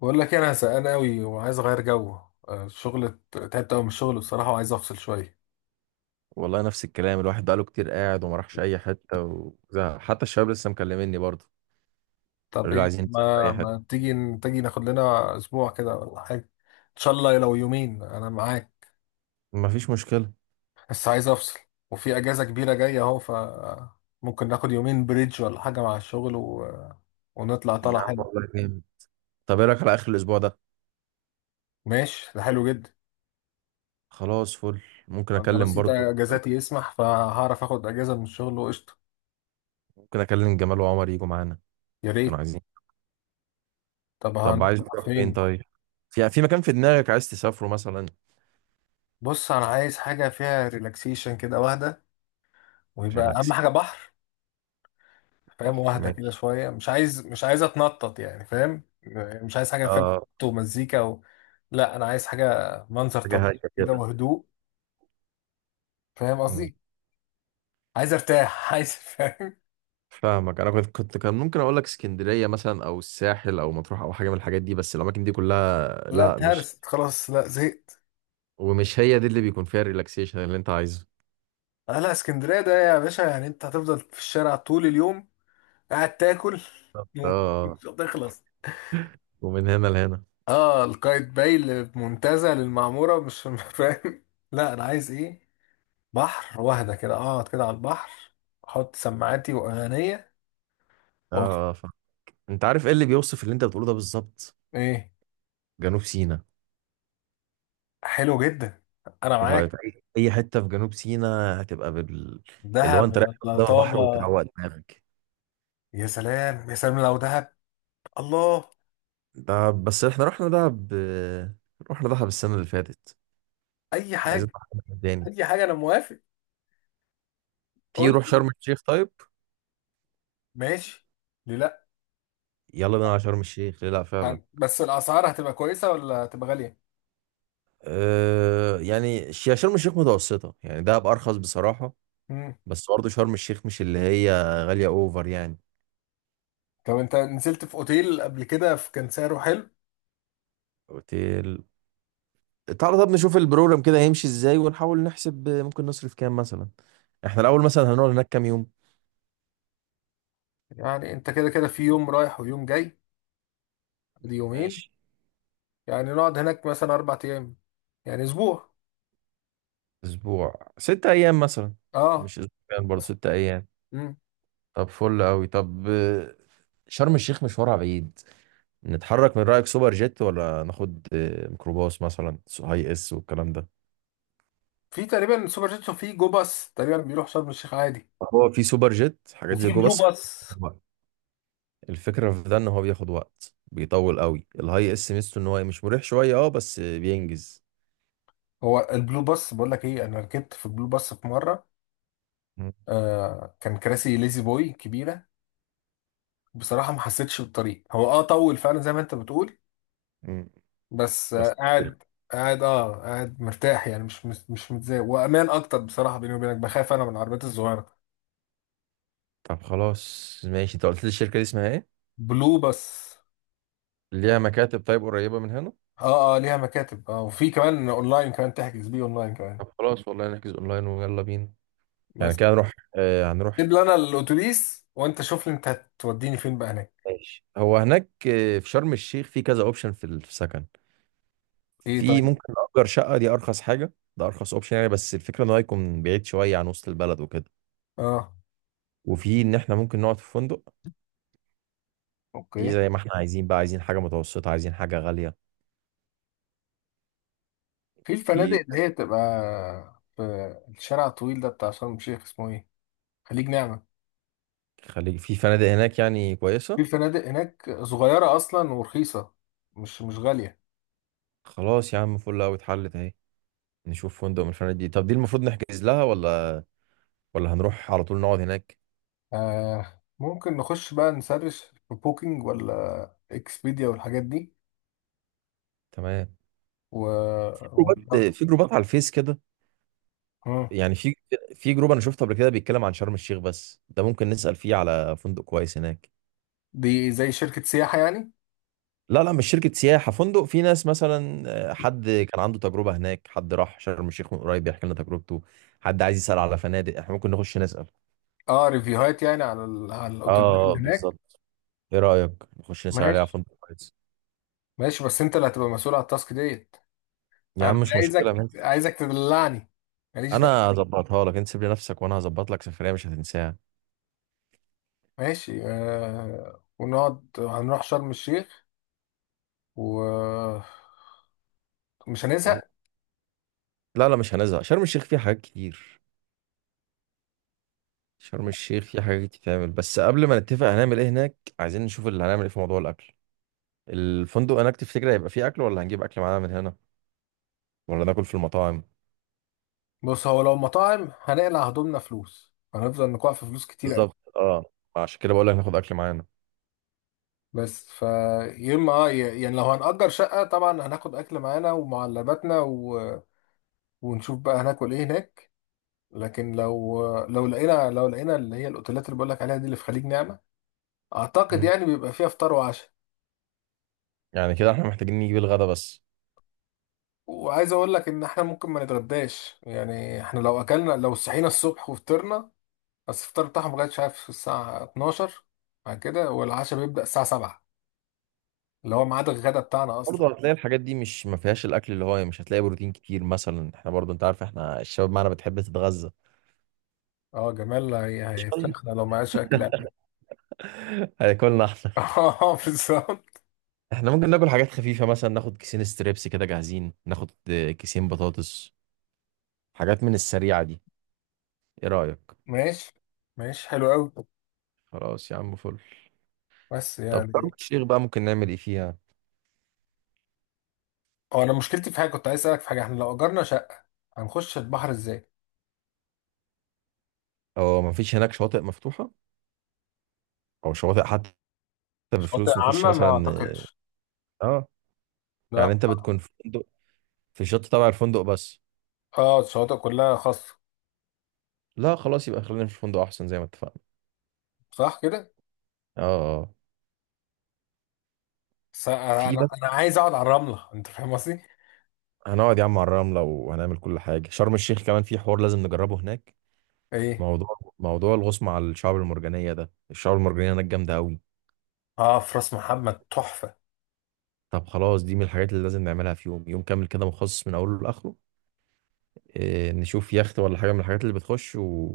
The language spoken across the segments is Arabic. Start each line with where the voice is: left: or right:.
left: بقول لك إيه، انا زهقان قوي وعايز اغير جو. الشغل تعبت قوي من الشغل بصراحه وعايز افصل شويه.
right: والله نفس الكلام، الواحد بقاله كتير قاعد وما راحش اي حته، وزهق. حتى الشباب لسه مكلميني برضه.
left: طب
right: قالوا لي
left: ايه
right: عايزين نسافر
left: ما
right: اي حته.
left: ما تيجي ناخد لنا اسبوع كده ولا حاجه؟ ان شاء الله لو يومين انا معاك.
right: ما فيش مشكله.
left: بس عايز افصل. وفي اجازه كبيره جايه اهو ممكن ناخد يومين بريدج ولا حاجه مع الشغل ونطلع
right: يا
left: طلع
right: عم
left: حلو.
right: والله جامد. طب ايه رايك على اخر الاسبوع ده؟
left: ماشي ده حلو جدا.
right: خلاص، فل. ممكن
left: انا
right: اكلم
left: رصيد
right: برضه،
left: اجازاتي يسمح فهعرف اخد اجازه من الشغل وقشطه.
right: ممكن اكلم جمال وعمر يجوا معانا.
left: يا
right: كانوا
left: ريت.
right: عايزين.
left: طب
right: طب عايز
left: هنطلع
right: تروح فين
left: فين؟
right: طيب؟ في مكان في دماغك عايز تسافره مثلا؟
left: بص انا عايز حاجه فيها ريلاكسيشن كده واحده ويبقى اهم
right: ريلاكس.
left: حاجه بحر. فاهم
right: بحر،
left: واحده كده
right: ماشي.
left: شويه مش عايز اتنطط يعني فاهم. مش عايز حاجه فيها
right: اه.
left: خبط ومزيكا لا انا عايز حاجه منظر
right: حاجه هاديه
left: طبيعي كده
right: كده.
left: وهدوء. فاهم
right: مم.
left: قصدي. عايز ارتاح عايز فاهم.
right: فاهمك. انا كنت كنت كان ممكن اقول لك اسكندريه مثلا، او الساحل، او مطروح، او حاجه من الحاجات دي، بس الاماكن دي كلها
left: لا
right: لا، مش.
left: اتهرست خلاص لا زهقت.
right: ومش هي دي اللي بيكون فيها الريلاكسيشن اللي انت عايزه.
left: آه لا اسكندريه ده يا باشا يعني انت هتفضل في الشارع طول اليوم قاعد تاكل
right: اه،
left: نوم مش هتخلص.
right: ومن هنا لهنا.
left: اه القايتباي المنتزه للمعموره مش فاهم. لا انا عايز ايه؟ بحر واحدة كده اقعد كده على البحر احط سماعاتي واغانية و...
right: اه، اه، فاهم. انت عارف ايه اللي بيوصف اللي انت بتقوله ده بالظبط؟
left: ايه
right: جنوب سيناء.
left: حلو جدا انا
right: ايه رايك؟
left: معاك.
right: اي أي حته في جنوب سيناء هتبقى بال... اللي هو انت
left: دهب
right: رايح
left: ولا
right: قدام البحر
left: طابة؟
right: وتروق دماغك.
left: يا سلام يا سلام لو دهب. الله.
right: ده بس احنا رحنا دهب، رحنا دهب السنه اللي فاتت،
left: اي
right: عايزين
left: حاجة.
right: نروح دهب تاني.
left: اي حاجة انا موافق.
right: تيجي
left: قول.
right: نروح شرم الشيخ طيب.
left: ماشي. ليه لا.
right: يلا بينا على شرم الشيخ، ليه لا فعلا.
left: بس الاسعار هتبقى كويسة ولا هتبقى غالية؟
right: أه يعني شرم الشيخ متوسطه يعني، دهب ارخص بصراحه.
left: مم.
right: بس برضه شرم الشيخ مش اللي هي غالية اوفر يعني.
left: طب انت نزلت في اوتيل قبل كده كان سعره حلو.
right: اوتيل. تعالى طب نشوف البروجرام كده هيمشي ازاي ونحاول نحسب ممكن نصرف كام مثلا. احنا الاول مثلا هنقعد هناك كام يوم؟
left: يعني انت كده كده في يوم رايح ويوم جاي دي يومين.
right: ماشي.
left: يعني نقعد هناك مثلا اربع ايام يعني اسبوع.
right: اسبوع، ست ايام مثلا.
left: اه.
right: مش اسبوعين، برضه ست ايام.
left: مم.
right: طب فل قوي. طب شرم الشيخ مشوارها بعيد. نتحرك من رأيك سوبر جيت، ولا ناخد ميكروباص مثلا هاي اس والكلام ده؟
left: في تقريبا سوبر جيتسو في جو باص تقريبا بيروح شرم الشيخ عادي.
right: هو في سوبر جيت حاجات زي
left: وفي
right: جو
left: بلو
right: بس.
left: باص.
right: الفكرة في ده ان هو بياخد وقت بيطول قوي. الهاي اس ميزته ان هو مش مريح شوية اه، بس بينجز.
left: هو البلو باص بقول لك ايه انا ركبت في بلو باص في مره.
right: مم.
left: آه كان كراسي ليزي بوي كبيره. بصراحه ما حسيتش بالطريق هو اه طول فعلا زي ما انت بتقول.
right: مم.
left: بس آه
right: بس.
left: قاعد قاعد اه قاعد مرتاح يعني مش متضايق وامان اكتر بصراحه بيني وبينك بخاف انا من العربيات الصغيره.
right: طب خلاص ماشي، انت قلت لي الشركة دي اسمها ايه؟
left: بلو باص.
right: ليها مكاتب طيب قريبة من هنا؟
left: اه اه ليها مكاتب اه وفي كمان اونلاين كمان تحجز بيه اونلاين كمان.
right: طب خلاص والله نحجز اونلاين ويلا بينا. يعني
left: بس
right: كده هنروح، آه، هنروح.
left: جيب لي انا الاتوبيس وانت شوف لي انت هتوديني فين بقى هناك.
right: ماشي. هو هناك آه، في شرم الشيخ في كذا اوبشن في السكن.
left: ايه
right: في
left: طيب.
right: ممكن نأجر شقة، دي ارخص حاجة، ده ارخص اوبشن يعني، بس الفكرة ان هو يكون بعيد شوية عن وسط البلد وكده.
left: اه.
right: وفي ان احنا ممكن نقعد في فندق. دي
left: اوكي.
right: زي ما احنا عايزين بقى، عايزين حاجة متوسطة، عايزين حاجة غالية.
left: في الفنادق
right: في.
left: اللي هي بتبقى في الشارع الطويل ده بتاع شرم الشيخ اسمه ايه؟ خليج نعمة.
right: خليج. في فنادق هناك يعني كويسة.
left: في فنادق هناك صغيرة اصلا ورخيصة مش مش غالية.
right: خلاص يا عم، فل قوي، اتحلت اهي. نشوف فندق من الفنادق دي. طب دي المفروض نحجز لها، ولا ولا هنروح على طول نقعد هناك؟
left: آه ممكن نخش بقى نسرش في بوكينج ولا اكسبيديا والحاجات دي
right: تمام.
left: و...
right: في
left: و...
right: جروبات في جروبات على الفيس كده.
left: آه.
right: يعني في جروب انا شفته قبل كده بيتكلم عن شرم الشيخ، بس ده ممكن نسأل فيه على فندق كويس هناك.
left: دي زي شركة سياحة يعني.
right: لا لا، مش شركة سياحة، فندق. في ناس مثلا حد كان عنده تجربة هناك، حد راح شرم الشيخ من قريب بيحكي لنا تجربته، حد عايز يسأل على فنادق، احنا ممكن نخش نسأل.
left: اه ريفيوهات يعني على على الاوتيلات
right: اه
left: اللي هناك.
right: بالظبط. ايه رأيك؟ نخش نسأل عليها
left: ماشي
right: فندق كويس.
left: ماشي بس انت اللي هتبقى مسؤول على التاسك ديت.
right: يا عم
left: انا
right: مش مشكلة،
left: عايزك
right: ماشي.
left: عايزك تدلعني. ماليش
right: انا
left: دعوه.
right: هظبطها لك، انت سيب لي نفسك وانا هظبط لك سفرية مش هتنساها.
left: ماشي ونقعد هنروح شرم الشيخ ومش هنزهق.
right: لا لا، مش هنزهق. شرم الشيخ فيها حاجات كتير، شرم الشيخ فيها حاجات تتعمل، بس قبل ما نتفق هنعمل ايه هناك، عايزين نشوف اللي هنعمل ايه في موضوع الاكل. الفندق هناك تفتكر هيبقى فيه اكل، ولا هنجيب اكل معانا من هنا، ولا ناكل في المطاعم؟
left: بص هو لو مطاعم هنقلع هدومنا فلوس هنفضل نقع في فلوس كتير قوي.
right: بالظبط اه. عشان كده بقول لك ناخد اكل معانا.
left: بس يا اما اه يعني لو هنأجر شقة طبعا هناخد أكل معانا ومعلباتنا ونشوف بقى هناكل إيه هناك. لكن لو لقينا لقينا اللي هي الأوتيلات اللي بقولك عليها دي اللي في خليج نعمة أعتقد
right: مم.
left: يعني بيبقى فيها فطار وعشاء.
right: يعني كده احنا محتاجين نجيب الغدا بس.
left: وعايز اقول لك ان احنا ممكن ما نتغداش يعني احنا لو اكلنا لو صحينا الصبح وفطرنا بس الفطار بتاعهم لغايه شايف الساعه 12 بعد كده والعشاء بيبدا الساعه 7 اللي هو ميعاد الغدا بتاعنا اصلا.
right: برضه هتلاقي الحاجات دي مش ما فيهاش الاكل اللي هو، مش هتلاقي بروتين كتير مثلا، احنا برضه انت عارف احنا الشباب معانا بتحب تتغذى.
left: اه جمال
right: شوية.
left: هيفشخنا لو ما عادش اكل قبل
right: هياكلنا احنا.
left: اه بالظبط.
right: احنا ممكن ناكل حاجات خفيفة مثلا، ناخد كيسين ستريبس كده جاهزين، ناخد كيسين بطاطس، حاجات من السريعة دي. ايه رأيك؟
left: ماشي ماشي حلو قوي.
right: خلاص يا عم فل.
left: بس
right: طب شرم
left: يعني
right: الشيخ بقى ممكن نعمل ايه فيها؟
left: هو انا مشكلتي في حاجه كنت عايز اسالك في حاجه احنا لو اجرنا شقه هنخش البحر ازاي؟
right: او ما فيش هناك شواطئ مفتوحة؟ او شواطئ حتى
left: شواطئ
right: بفلوس نخش
left: عامه ما
right: مثلا؟
left: اعتقدش.
right: اه. يعني
left: لا.
right: انت بتكون في فندق، في الشط تبع الفندق بس.
left: اه الشواطئ كلها خاصه.
right: لا خلاص، يبقى خلينا في الفندق احسن زي ما اتفقنا.
left: صح كده.
right: اه اه.
left: بس انا
right: في
left: انا
right: بقى،
left: أنا عايز اقعد على الرمله انت فاهم قصدي.
right: هنقعد يا عم على الرملة وهنعمل كل حاجة. شرم الشيخ كمان في حوار لازم نجربه هناك.
left: ايه.
right: موضوع موضوع الغوص مع الشعاب المرجانية ده، الشعاب المرجانية هناك جامدة أوي.
left: اه في راس محمد تحفه.
right: طب خلاص، دي من الحاجات اللي لازم نعملها، في يوم كامل كده مخصص من أوله لآخره. إيه، نشوف يخت ولا حاجة من الحاجات اللي بتخش و...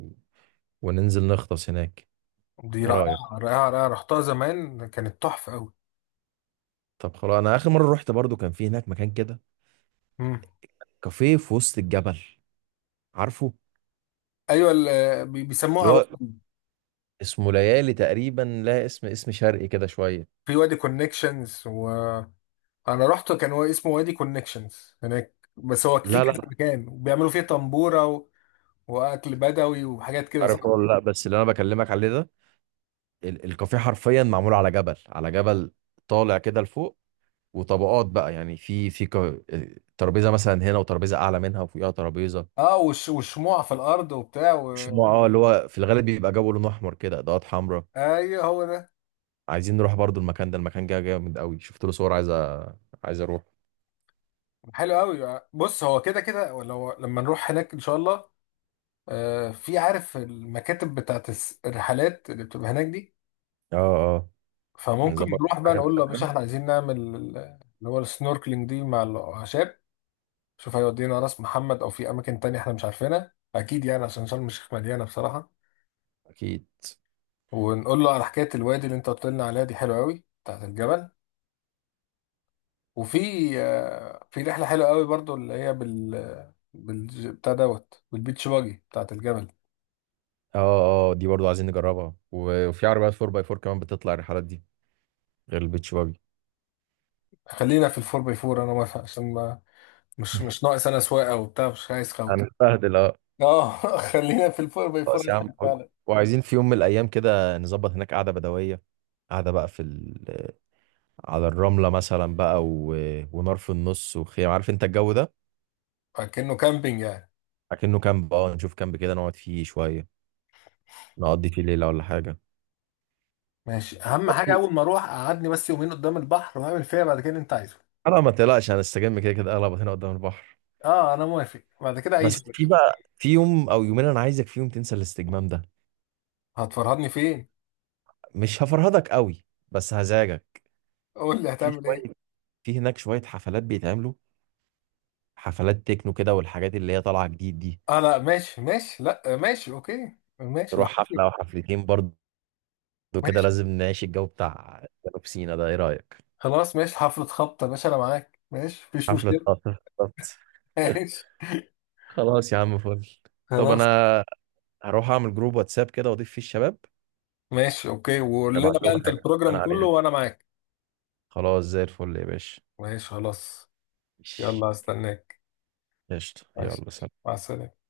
right: وننزل نغطس هناك.
left: دي
right: إيه
left: رائعه.
right: رأيك؟
left: رائعه رائعه رحتها زمان كانت تحفه قوي.
right: طب خلاص، أنا آخر مرة رحت برضو كان في هناك مكان كده،
left: امم.
right: كافيه في وسط الجبل، عارفه؟
left: ايوه بيسموها
right: اللي هو اسمه ليالي تقريبا، لا اسم شرقي كده شوية.
left: في وادي كونكشنز وانا رحت كان هو اسمه وادي كونكشنز هناك بس هو في
right: لا
left: كذا
right: لا،
left: مكان وبيعملوا فيه طنبوره واكل بدوي وحاجات كده
right: عارفه
left: صح.
right: ولا لا، بس اللي أنا بكلمك عليه ده، الكافيه حرفيا معمول على جبل، على جبل طالع كده لفوق، وطبقات بقى، يعني في في ترابيزه مثلا هنا وترابيزه اعلى منها وفوقها ترابيزه.
left: اه وشموع في الارض وبتاع
right: مش نوع اه اللي هو في الغالب بيبقى جو لون احمر كده، اضاءات حمراء.
left: ايوه هو ده.
right: عايزين نروح برضو المكان ده، المكان جه جامد قوي، شفت له صور، عايز عايز اروح.
left: حلو قوي. بص هو كده كده لو لما نروح هناك ان شاء الله في عارف المكاتب بتاعت الرحلات اللي بتبقى هناك دي.
right: اه اه.
left: فممكن
right: نظبط
left: نروح بقى
right: حاجه
left: نقول له يا باشا
right: لحاجة.
left: احنا عايزين نعمل اللي هو السنوركلينج دي مع الاعشاب. شوف هيودينا راس محمد او في اماكن تانية احنا مش عارفينها اكيد يعني عشان شرم الشيخ مليانه بصراحه.
right: اكيد.
left: ونقول له على حكايه الوادي اللي انت قلت لنا عليها دي حلوه قوي بتاعت الجبل. وفي في رحله حلوه قوي برضو اللي هي بال بتاع دوت بالبيتش باجي بتاعت الجبل.
right: اه اه، دي برضو عايزين نجربها وفي عربيات 4x4 كمان بتطلع الرحلات دي، غير البيتش باجي.
left: خلينا في الفور باي فور انا موافق عشان ما مش مش ناقص انا سواقه وبتاع مش عايز خوت.
right: هنستهدل اه.
left: اه خلينا في الفور باي فور
right: خلاص يا عم
left: أحسن
right: حلو.
left: فعلا.
right: وعايزين في يوم من الايام كده نظبط هناك قعده بدويه، قعده بقى في ال... على الرمله مثلا بقى و... ونار في النص وخيام، عارف انت الجو ده.
left: كأنه كامبينج يعني.
right: اكنه كامب، اه نشوف كامب كده نقعد فيه شويه، نقضي فيه ليله ولا حاجه.
left: ماشي اهم حاجه
right: برضو
left: اول ما اروح اقعدني بس يومين قدام البحر واعمل فيها بعد كده اللي انت عايزه.
right: انا ما تقلقش، هنستجم كده كده اغلب هنا قدام البحر.
left: اه انا موافق بعد كده عيش يا
right: بس في
left: باشا.
right: بقى، في يوم او يومين انا عايزك فيهم تنسى الاستجمام ده.
left: هتفرهدني فين؟
right: مش هفرهدك قوي، بس هزعجك.
left: قول لي
right: في
left: هتعمل ايه.
right: شويه، في هناك شويه حفلات بيتعملوا، حفلات تكنو كده والحاجات اللي هي طالعه جديد دي.
left: اه لا ماشي ماشي لا ماشي اوكي ماشي لو
right: نروح حفلة
left: حبيت.
right: أو حفلتين برضه، لو كده
left: ماشي
right: لازم نعيش الجو بتاع جنوب سينا ده. ايه رأيك؟
left: خلاص ماشي حفله خبطه يا باشا انا معاك ماشي مفيش
right: حفلة
left: مشكله.
right: خطف بالظبط.
left: ماشي
right: خلاص يا عم فل. طب
left: خلاص.
right: انا هروح اعمل جروب واتساب كده واضيف فيه الشباب،
left: ماشي اوكي وقول لنا
right: نبعت
left: بقى
right: لهم
left: انت
right: حاجة
left: البروجرام
right: انا
left: كله
right: عليها.
left: وانا معاك.
right: خلاص زي الفل يا باشا.
left: ماشي خلاص.
right: ماشي.
left: يلا هستناك.
right: قشطة،
left: ماشي
right: يلا سلام.
left: مع السلامه.